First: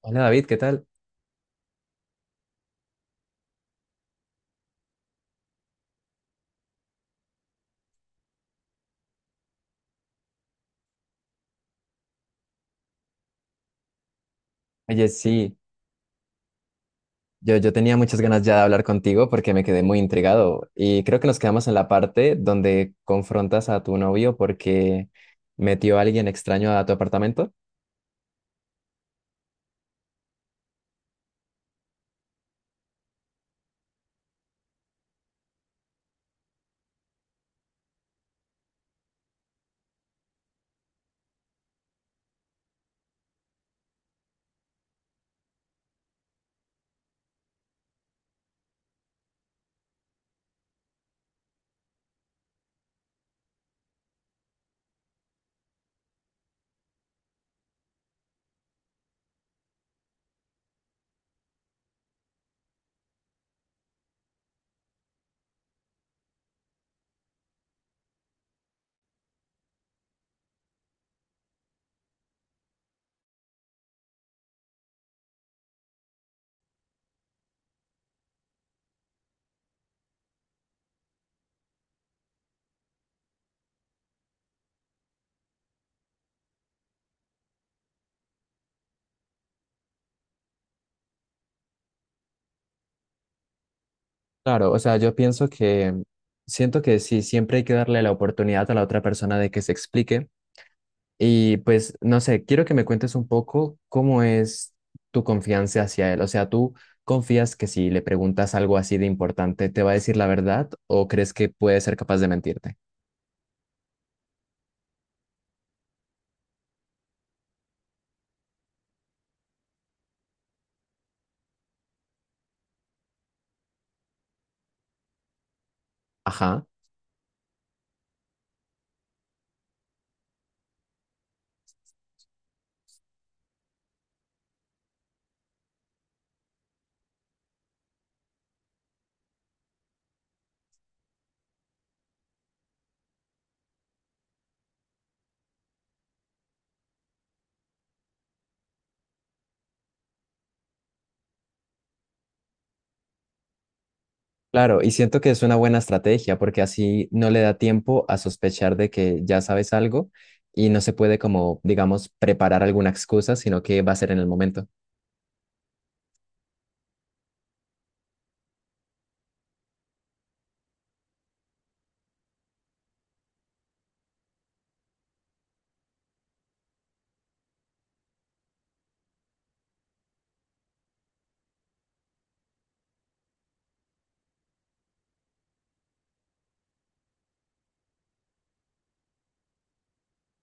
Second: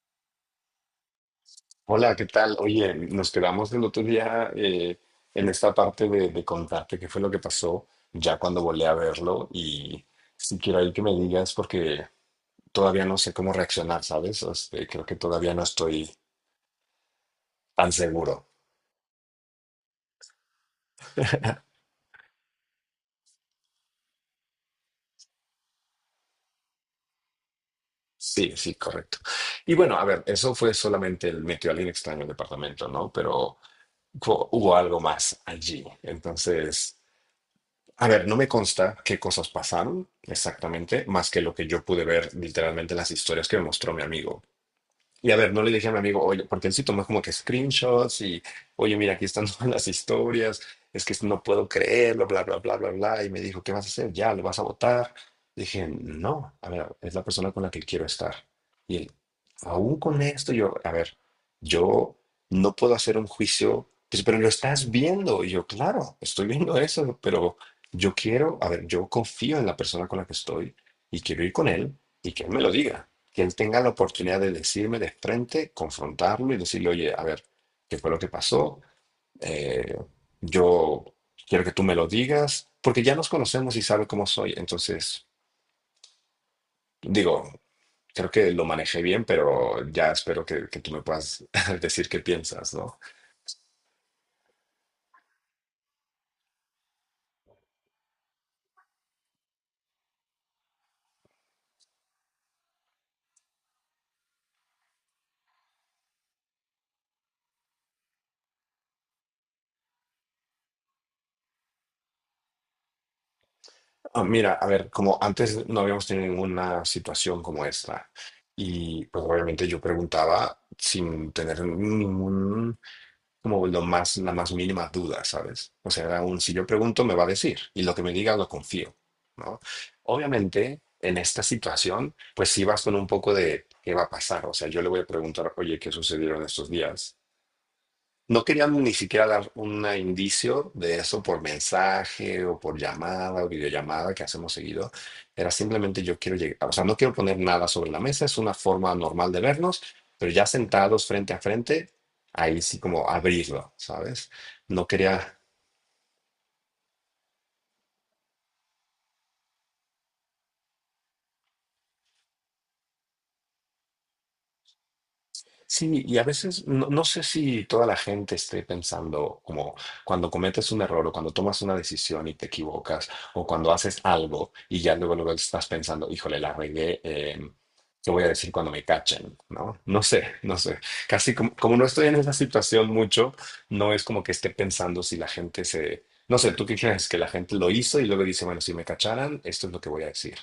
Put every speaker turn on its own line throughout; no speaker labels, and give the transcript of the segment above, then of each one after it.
Hola David, ¿qué tal?
Hola, ¿qué tal? Oye, nos quedamos el otro día en esta parte de contarte qué fue lo que pasó ya cuando volé a verlo y si quiero ahí que me digas porque todavía no sé cómo reaccionar, ¿sabes? Este, creo
Oye,
que todavía
sí,
no estoy
yo
tan
tenía muchas ganas
seguro.
ya de hablar contigo porque me quedé muy intrigado y creo que nos quedamos en la parte donde confrontas a tu novio porque metió a alguien extraño a tu apartamento.
Sí, sí, correcto. Y bueno, a ver, eso fue solamente el metió a alguien extraño en departamento, ¿no? Pero hubo algo más allí. Entonces... A ver, no me consta qué cosas pasaron exactamente, más que lo que yo pude ver literalmente en las historias que me mostró mi amigo. Y a ver, no le dije a mi amigo, oye, porque él sí tomó como que screenshots y, oye, mira, aquí están todas las historias, es que no puedo creerlo, bla, bla, bla, bla, bla. Y me dijo, ¿qué vas a hacer? Ya, ¿lo vas a votar? Dije, no, a ver, es la persona con la que quiero estar. Y él, aún con esto, yo, a ver, yo no puedo hacer un juicio, pues, pero lo estás viendo. Y yo, claro, estoy viendo eso, pero yo quiero, a ver, yo confío en la persona con la que estoy y quiero ir con él y que él me lo diga, que él tenga la oportunidad de decirme de frente, confrontarlo y decirle, oye, a ver, ¿qué fue lo que pasó? Eh, yo quiero que tú me lo digas, porque ya nos conocemos y sabe cómo soy. Entonces, digo, creo que lo manejé bien, pero ya espero que tú me puedas decir qué piensas, ¿no?
Claro, o sea, yo pienso que siento que sí, siempre hay que darle la oportunidad a la otra persona de que se explique. Y pues, no sé, quiero que me cuentes un poco cómo es tu confianza hacia él. O sea, ¿tú confías que si le preguntas algo así de importante, te va a decir la verdad o crees que puede ser capaz de mentirte?
Ah, mira, a ver, como antes no habíamos tenido ninguna situación como esta. Y pues obviamente yo preguntaba sin tener ningún, como lo más, la más mínima duda, ¿sabes? O sea, aún si yo
Ajá.
pregunto, me va a decir, y lo que me diga lo confío, ¿no? Obviamente, en esta situación, pues sí vas con un poco de qué va a pasar, o sea, yo le voy a preguntar, oye, ¿qué sucedieron estos días? No querían ni siquiera dar un indicio de eso por mensaje o por llamada o videollamada que hacemos seguido. Era simplemente yo quiero llegar, o sea, no quiero poner nada sobre la mesa, es una forma normal de vernos, pero ya sentados frente a frente, ahí sí como abrirlo, ¿sabes?
Claro,
No
y siento que
quería.
es una buena estrategia porque así no le da tiempo a sospechar de que ya sabes algo y no se puede como, digamos, preparar alguna excusa, sino que va a ser en el momento.
Sí, y a veces no sé si toda la gente esté pensando como cuando cometes un error o cuando tomas una decisión y te equivocas o cuando haces algo y ya luego, luego estás pensando, híjole, la regué, ¿qué voy a decir cuando me cachen? ¿No? No sé, no sé. Casi como, como no estoy en esa situación mucho, no es como que esté pensando si la gente se... No sé, ¿tú qué crees? Que la gente lo hizo y luego dice, bueno, si me cacharan, esto es lo que voy a decir.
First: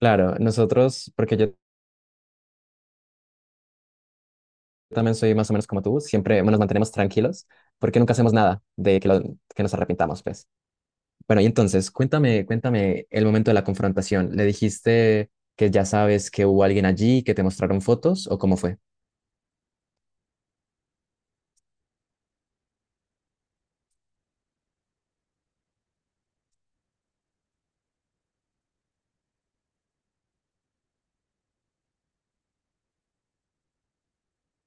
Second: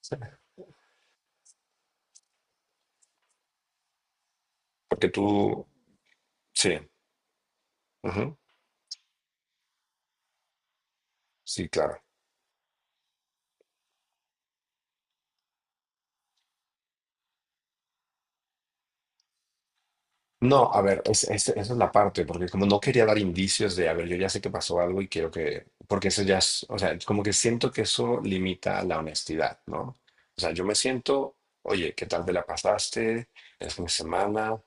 Sí.
nosotros, porque yo
Porque
también soy más o menos
tú...
como tú, siempre nos
Sí.
mantenemos tranquilos porque nunca hacemos
Ujú.
nada de que, que nos arrepintamos, pues. Bueno, y
Sí,
entonces,
claro.
cuéntame, cuéntame el momento de la confrontación. ¿Le dijiste que ya sabes que hubo alguien allí, que te mostraron fotos o cómo fue?
No, a ver, esa es la parte, porque como no quería dar indicios de, a ver, yo ya sé que pasó algo y quiero que, porque eso ya es, o sea, como que siento que eso limita la honestidad, ¿no? O sea, yo me siento, oye, ¿qué tal te la pasaste el fin de semana?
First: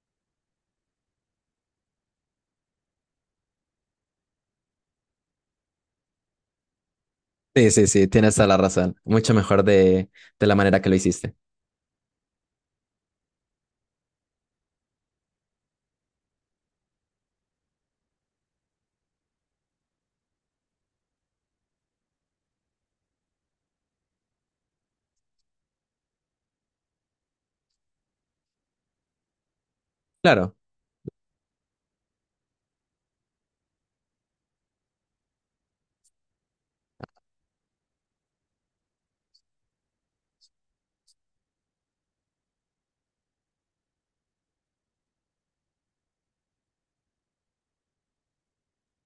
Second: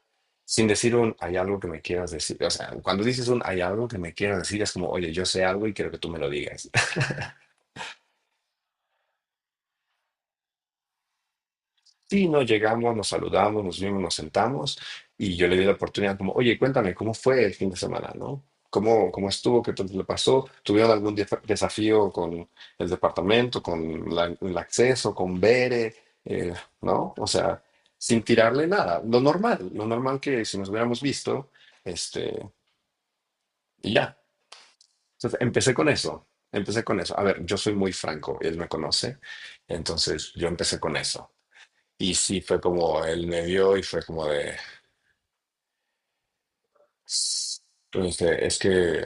Sin decir un, hay algo que me quieras decir. O sea, cuando dices un, hay algo que me quieras decir, es como, oye, yo sé algo y quiero que tú me lo digas.
Sí, sí, sí, tienes toda la razón. Mucho mejor de la manera que lo hiciste.
Sí, no, llegamos, nos saludamos, nos vimos, nos sentamos y yo le di la oportunidad como, oye, cuéntame, ¿cómo fue el fin de semana, no? ¿Cómo, cómo estuvo? ¿Qué tal le pasó? ¿Tuvieron algún desafío con el departamento, con el acceso, con Bere, eh, no? O sea, sin tirarle nada, lo normal que
Claro,
si nos hubiéramos visto, este, y ya. Entonces, empecé con eso, empecé con eso. A ver, yo soy muy franco, él me conoce, entonces yo empecé con eso. Y sí, fue como él me vio y fue como de, entonces, es que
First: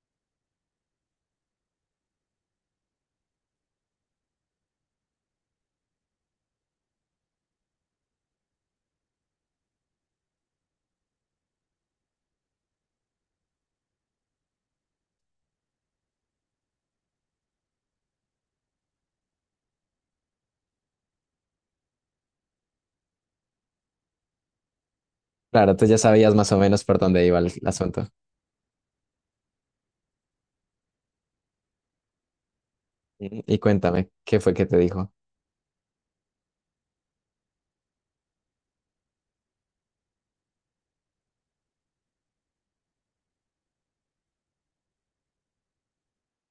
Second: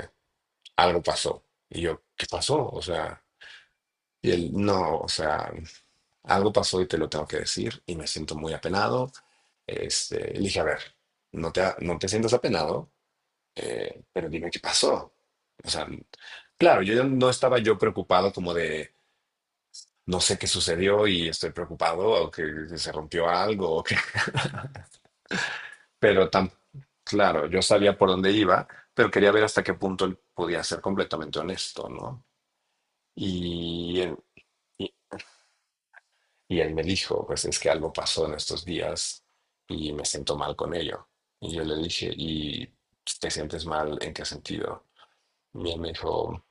algo pasó. Y yo, ¿qué pasó? O sea, y él, no, o sea, algo pasó y te lo tengo que decir y me siento muy apenado. Este, le dije, a ver, no te, no te sientas apenado, pero dime qué pasó. O sea, claro, yo ya no estaba yo preocupado como de, no sé qué sucedió y estoy preocupado o que se rompió algo.
claro, tú ya
Pero
sabías
tan
más o menos por dónde iba el,
claro, yo
el
sabía
asunto.
por dónde iba, pero quería ver hasta qué punto él podía ser completamente honesto, ¿no?
Y
Y
cuéntame,
él,
¿qué fue que te
y,
dijo?
y él me dijo, pues es que algo pasó en estos días y me siento mal con ello. Y yo le dije, ¿y te sientes mal en qué sentido? Y él me dijo,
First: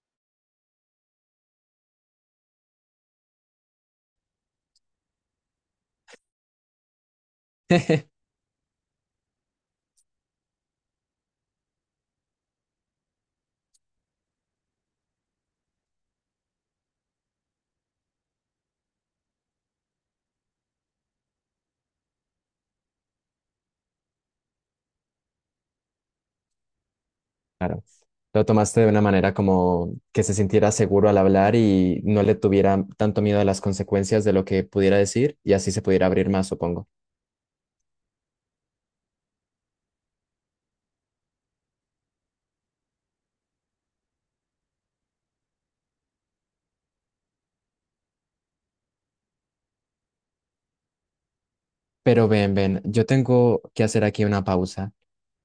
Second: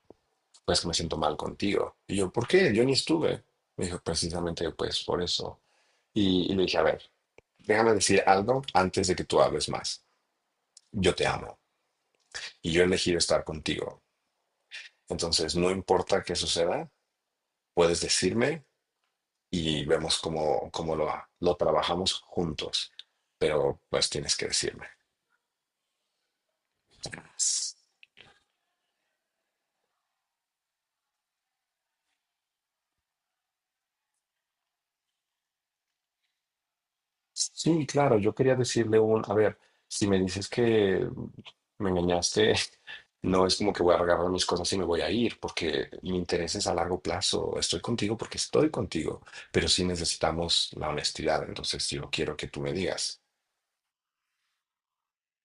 pues que me siento mal contigo. Y yo, ¿por qué? Yo ni estuve. Me dijo, precisamente pues por eso. Y le dije, a ver, déjame decir algo antes de que tú hables más. Yo te amo y yo he elegido estar contigo. Entonces, no importa qué suceda, puedes decirme y vemos cómo, cómo lo trabajamos juntos, pero pues tienes que decirme.
Claro. Lo tomaste de una manera como que se sintiera seguro al hablar y no le tuviera tanto miedo a las consecuencias de lo que pudiera decir y así se pudiera abrir más, supongo.
Sí, claro, yo quería decirle un, a ver, si me dices que me engañaste, no es como que voy a agarrar mis cosas y me voy a ir, porque mi interés es a largo plazo, estoy contigo porque estoy contigo, pero sí necesitamos la honestidad, entonces yo
Pero
quiero que
ven,
tú me
ven, yo
digas,
tengo que hacer aquí una pausa.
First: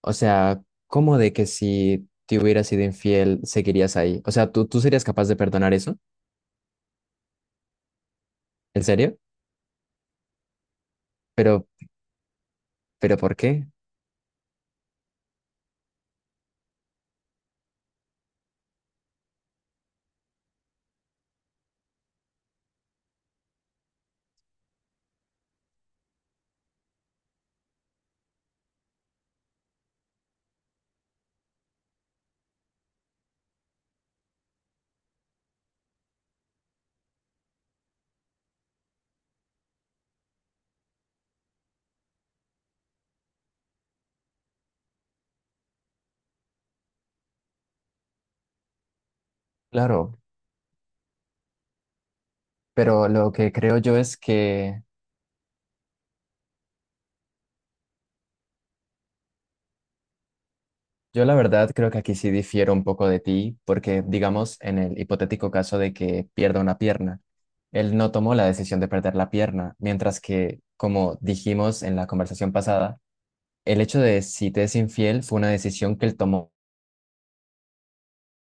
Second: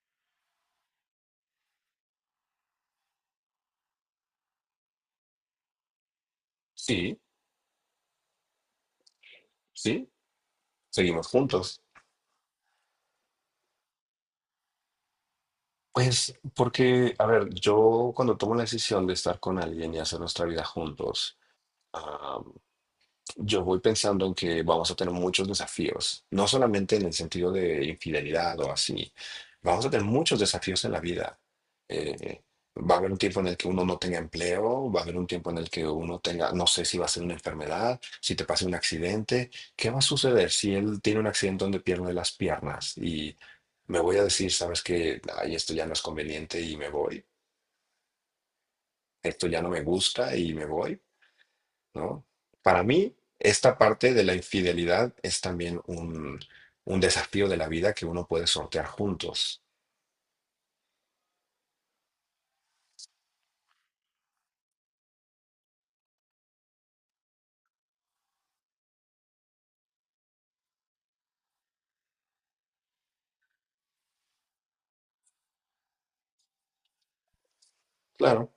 O sea, ¿cómo de que si te hubieras sido infiel seguirías ahí? O sea, ¿tú serías capaz de perdonar eso?
sí,
¿En serio?
sí, seguimos
Pero,
juntos.
pero ¿por qué?
Pues porque, a ver, yo cuando tomo la decisión de estar con alguien y hacer nuestra vida juntos, yo voy pensando en que vamos a tener muchos desafíos, no solamente en el sentido de infidelidad o así, vamos a tener muchos desafíos en la vida. Eh, va a haber un tiempo en el que uno no tenga empleo, va a haber un tiempo en el que uno tenga, no sé si va a ser una enfermedad, si te pasa un accidente, ¿qué va a suceder si él tiene un accidente donde pierde las piernas y me voy a decir, sabes que, ay, esto ya no es conveniente y me voy, esto ya no me
Claro,
gusta y me voy? ¿No? Para
pero
mí,
lo que
esta
creo yo
parte
es
de la
que
infidelidad es también un desafío de la vida que uno puede sortear juntos.
yo la verdad creo que aquí sí difiero un poco de ti, porque digamos en el hipotético caso de que pierda una pierna, él no tomó la decisión de perder la pierna, mientras que, como dijimos en la conversación pasada, el hecho de si te es infiel fue una decisión que él tomó.
Claro,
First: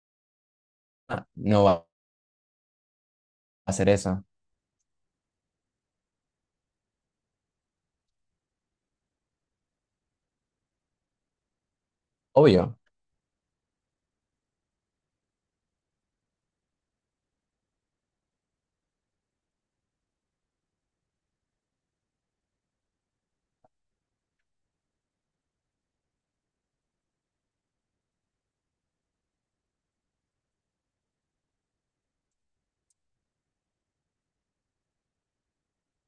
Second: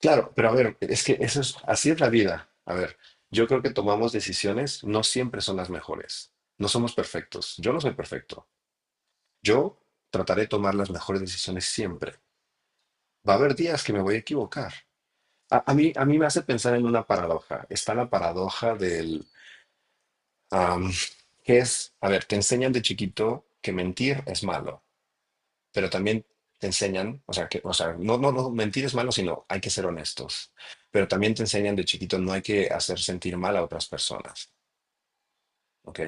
claro, pero a ver, es que
Ah,
eso es,
no va a
así es la vida. A ver, yo creo que
hacer
tomamos
eso.
decisiones, no siempre son las mejores. No somos perfectos. Yo no soy perfecto. Yo trataré de tomar las mejores decisiones siempre.
Obvio.
Va a haber días que me voy a equivocar. A mí me hace pensar en una paradoja. Está la paradoja del Am, que es, a ver, te enseñan de chiquito que mentir es malo, pero también te enseñan, o sea, que, o sea, no, mentir es malo, sino hay que ser honestos, pero también te enseñan de chiquito no hay que hacer sentir mal a otras personas, ¿ok?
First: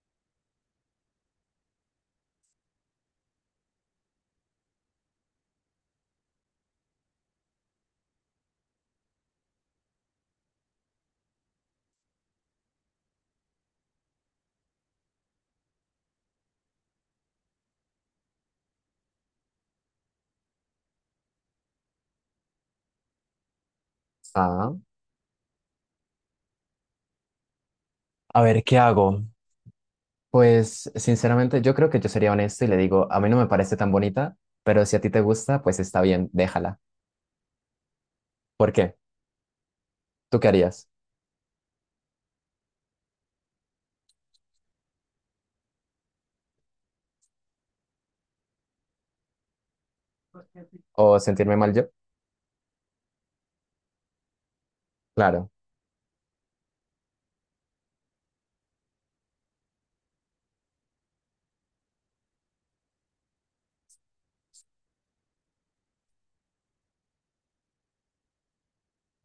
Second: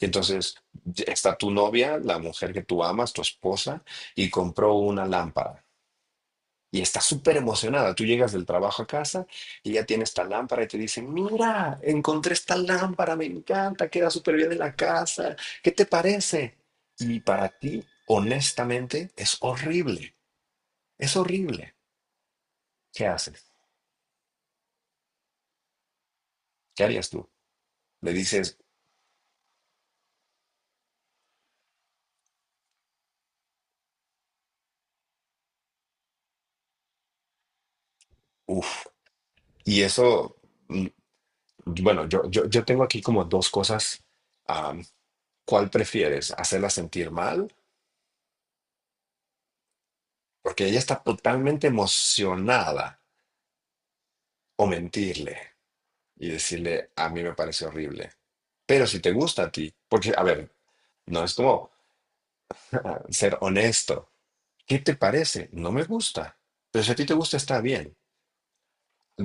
Y entonces ya está tu novia, la mujer que tú amas, tu esposa, y compró una lámpara. Y está súper emocionada. Tú llegas del trabajo a casa y ya tiene esta lámpara y te dice, mira, encontré esta lámpara, me encanta, queda súper bien en la casa, ¿qué te parece? Y para ti, honestamente, es horrible, es horrible. ¿Qué haces?
Ah,
¿Qué harías tú? Le
A
dices,
ver, ¿qué hago? Pues sinceramente yo creo que yo sería honesto y le digo, a mí no me parece tan bonita, pero si a ti te gusta, pues está bien, déjala. ¿Por
uff,
qué?
y eso,
¿Tú qué
mm,
harías?
bueno, yo tengo aquí como dos cosas. am, ¿Cuál prefieres? ¿Hacerla sentir mal? Porque ella está
¿O sentirme
totalmente
mal yo?
emocionada, o mentirle.
Claro.
Y decirle, a mí me parece horrible. Pero si te gusta a ti, porque, a ver, no es como, ah, ser honesto. ¿Qué te parece? No me gusta. Pero si a ti te gusta, está bien.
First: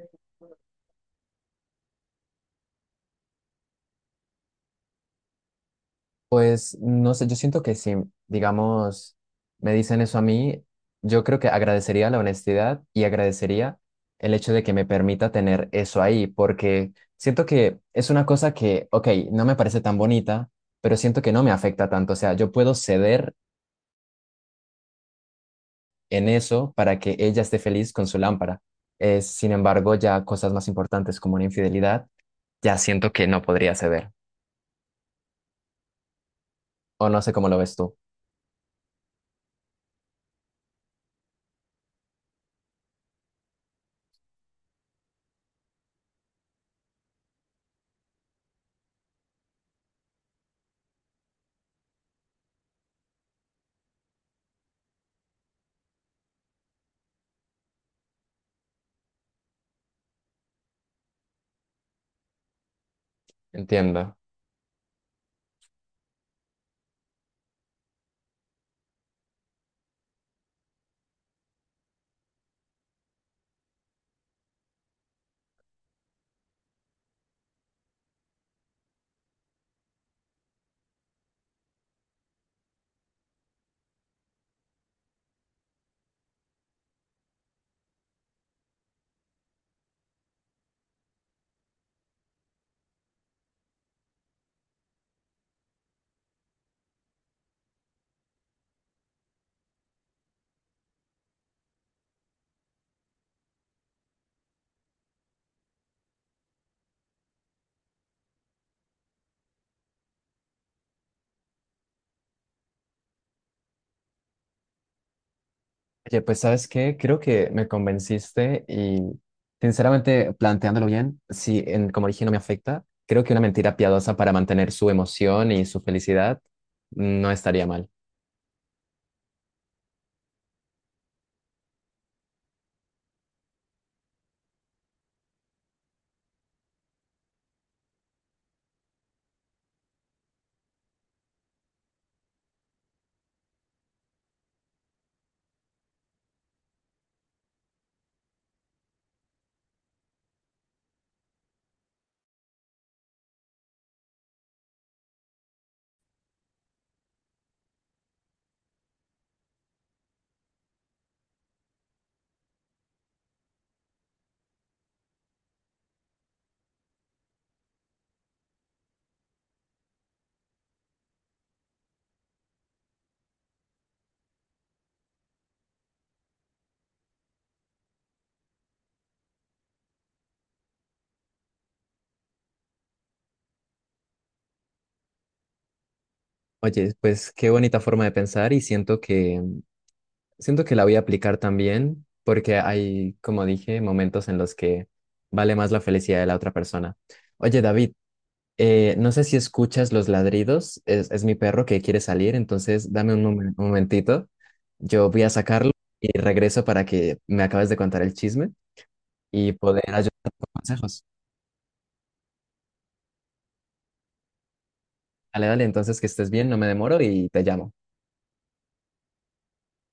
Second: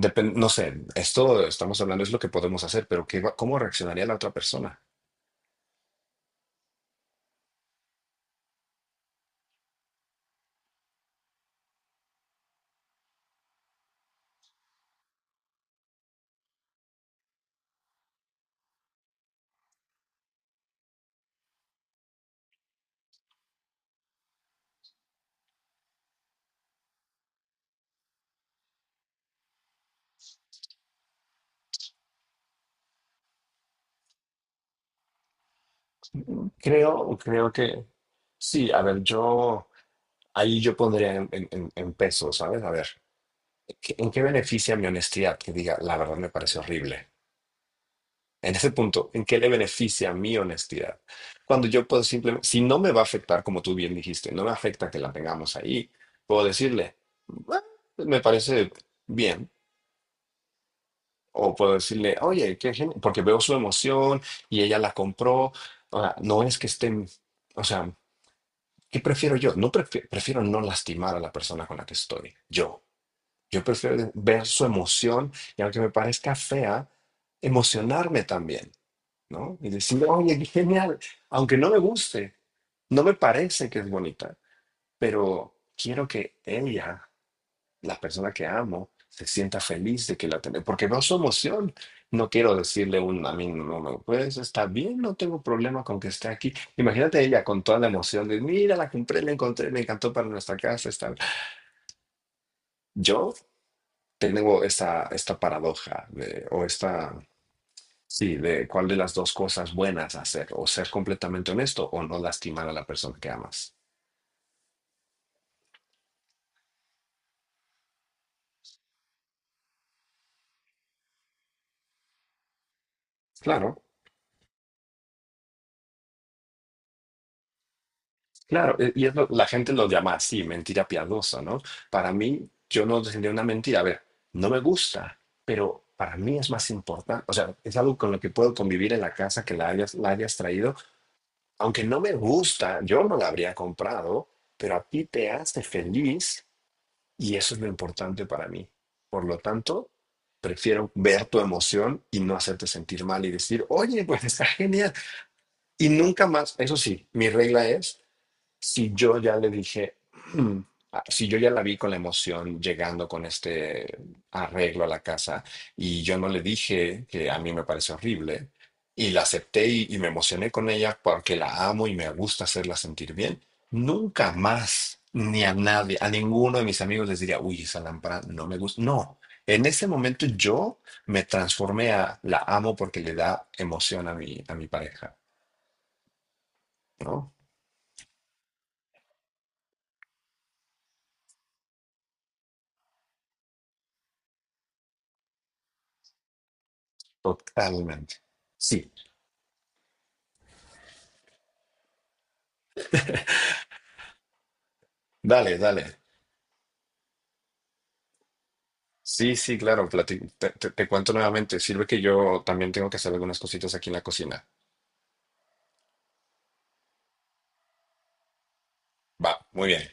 No sé, esto estamos hablando es lo que podemos hacer, pero ¿cómo reaccionaría la otra persona?
Pues no sé, yo siento que si, digamos, me dicen eso a mí, yo creo que agradecería la honestidad y agradecería el hecho de que me permita tener eso ahí, porque siento que es una cosa que, ok, no me parece tan bonita, pero siento que no me afecta tanto. O sea, yo puedo ceder en eso para que ella esté feliz con su lámpara. Sin embargo, ya cosas más importantes como una infidelidad, ya siento que no podría ceder. O
Creo,
no sé cómo
creo
lo ves
que
tú.
sí. A ver, yo ahí yo pondría en pesos, ¿sabes? A ver, ¿en qué beneficia mi honestidad? Que diga, la verdad me parece horrible. En ese punto, ¿en qué le beneficia mi honestidad? Cuando yo puedo simplemente, si no me va a afectar, como tú bien dijiste, no me afecta que la tengamos ahí, puedo decirle, "Ah, me parece bien", o puedo decirle, oye, qué genial, porque veo su
Entiendo.
emoción y ella la compró. O sea, no es que estén, o sea, ¿qué prefiero yo? No prefiero no lastimar a la persona con la que estoy, yo. Yo prefiero ver su emoción y, aunque me parezca fea, emocionarme también. ¿No? Y decir, oye, qué genial, aunque no me guste, no me parece que es bonita, pero quiero que ella, la persona que amo, se sienta feliz de que la tenemos, porque veo su emoción. No quiero decirle un, a mí no, pues está bien, no tengo problema con que esté aquí. Imagínate ella con toda la emoción de, mira, la compré, la encontré, me encantó para nuestra casa. Está... bien. Yo tengo esta paradoja de- o esta. Sí, de cuál de las dos cosas buenas hacer, o ser completamente honesto o no lastimar a la persona que amas.
Oye, pues ¿sabes qué? Creo que me convenciste y sinceramente, planteándolo bien, si en, como dije no me afecta, creo que una mentira
Claro,
piadosa para mantener su emoción y su felicidad no estaría mal.
claro, y es la gente lo llama así, mentira piadosa, ¿no? Para mí, yo no tendría una mentira, a ver, no me gusta, pero para mí es más importante, o sea, es algo con lo que puedo convivir en la casa que la hayas traído, aunque no me gusta, yo no la habría comprado, pero a ti te hace feliz. Y eso es lo importante para mí. Por lo tanto, prefiero ver tu emoción y no hacerte sentir mal y decir, oye, pues está genial. Y nunca más, eso sí, mi regla es, si yo ya le dije, "Mm", ah, si yo ya la vi con la emoción llegando con este arreglo a la casa y yo no le dije que a mí me parece horrible y la acepté y me emocioné con ella porque la amo y me gusta hacerla sentir bien, nunca más ni a nadie, a ninguno de mis amigos les diría, uy, esa lámpara no me gusta. No. En ese momento yo me transformé a la amo porque le da emoción a mi pareja,
Oye, pues
¿no?
qué bonita forma de pensar y siento que la voy a aplicar también porque hay, como dije, momentos en los que vale más la felicidad de la otra persona. Oye, David,
Totalmente. Sí.
No sé si escuchas los ladridos, es mi perro que quiere salir, entonces dame un un momentito, yo voy a
Dale,
sacarlo
dale.
y regreso para que me acabes de contar el chisme
Sí,
y
sí,
poder
claro,
ayudar con
te
consejos.
cuento nuevamente. Sirve que yo también tengo que hacer algunas cositas aquí en la cocina.
Dale, dale, entonces que estés bien, no me demoro y te llamo.
Va, muy bien.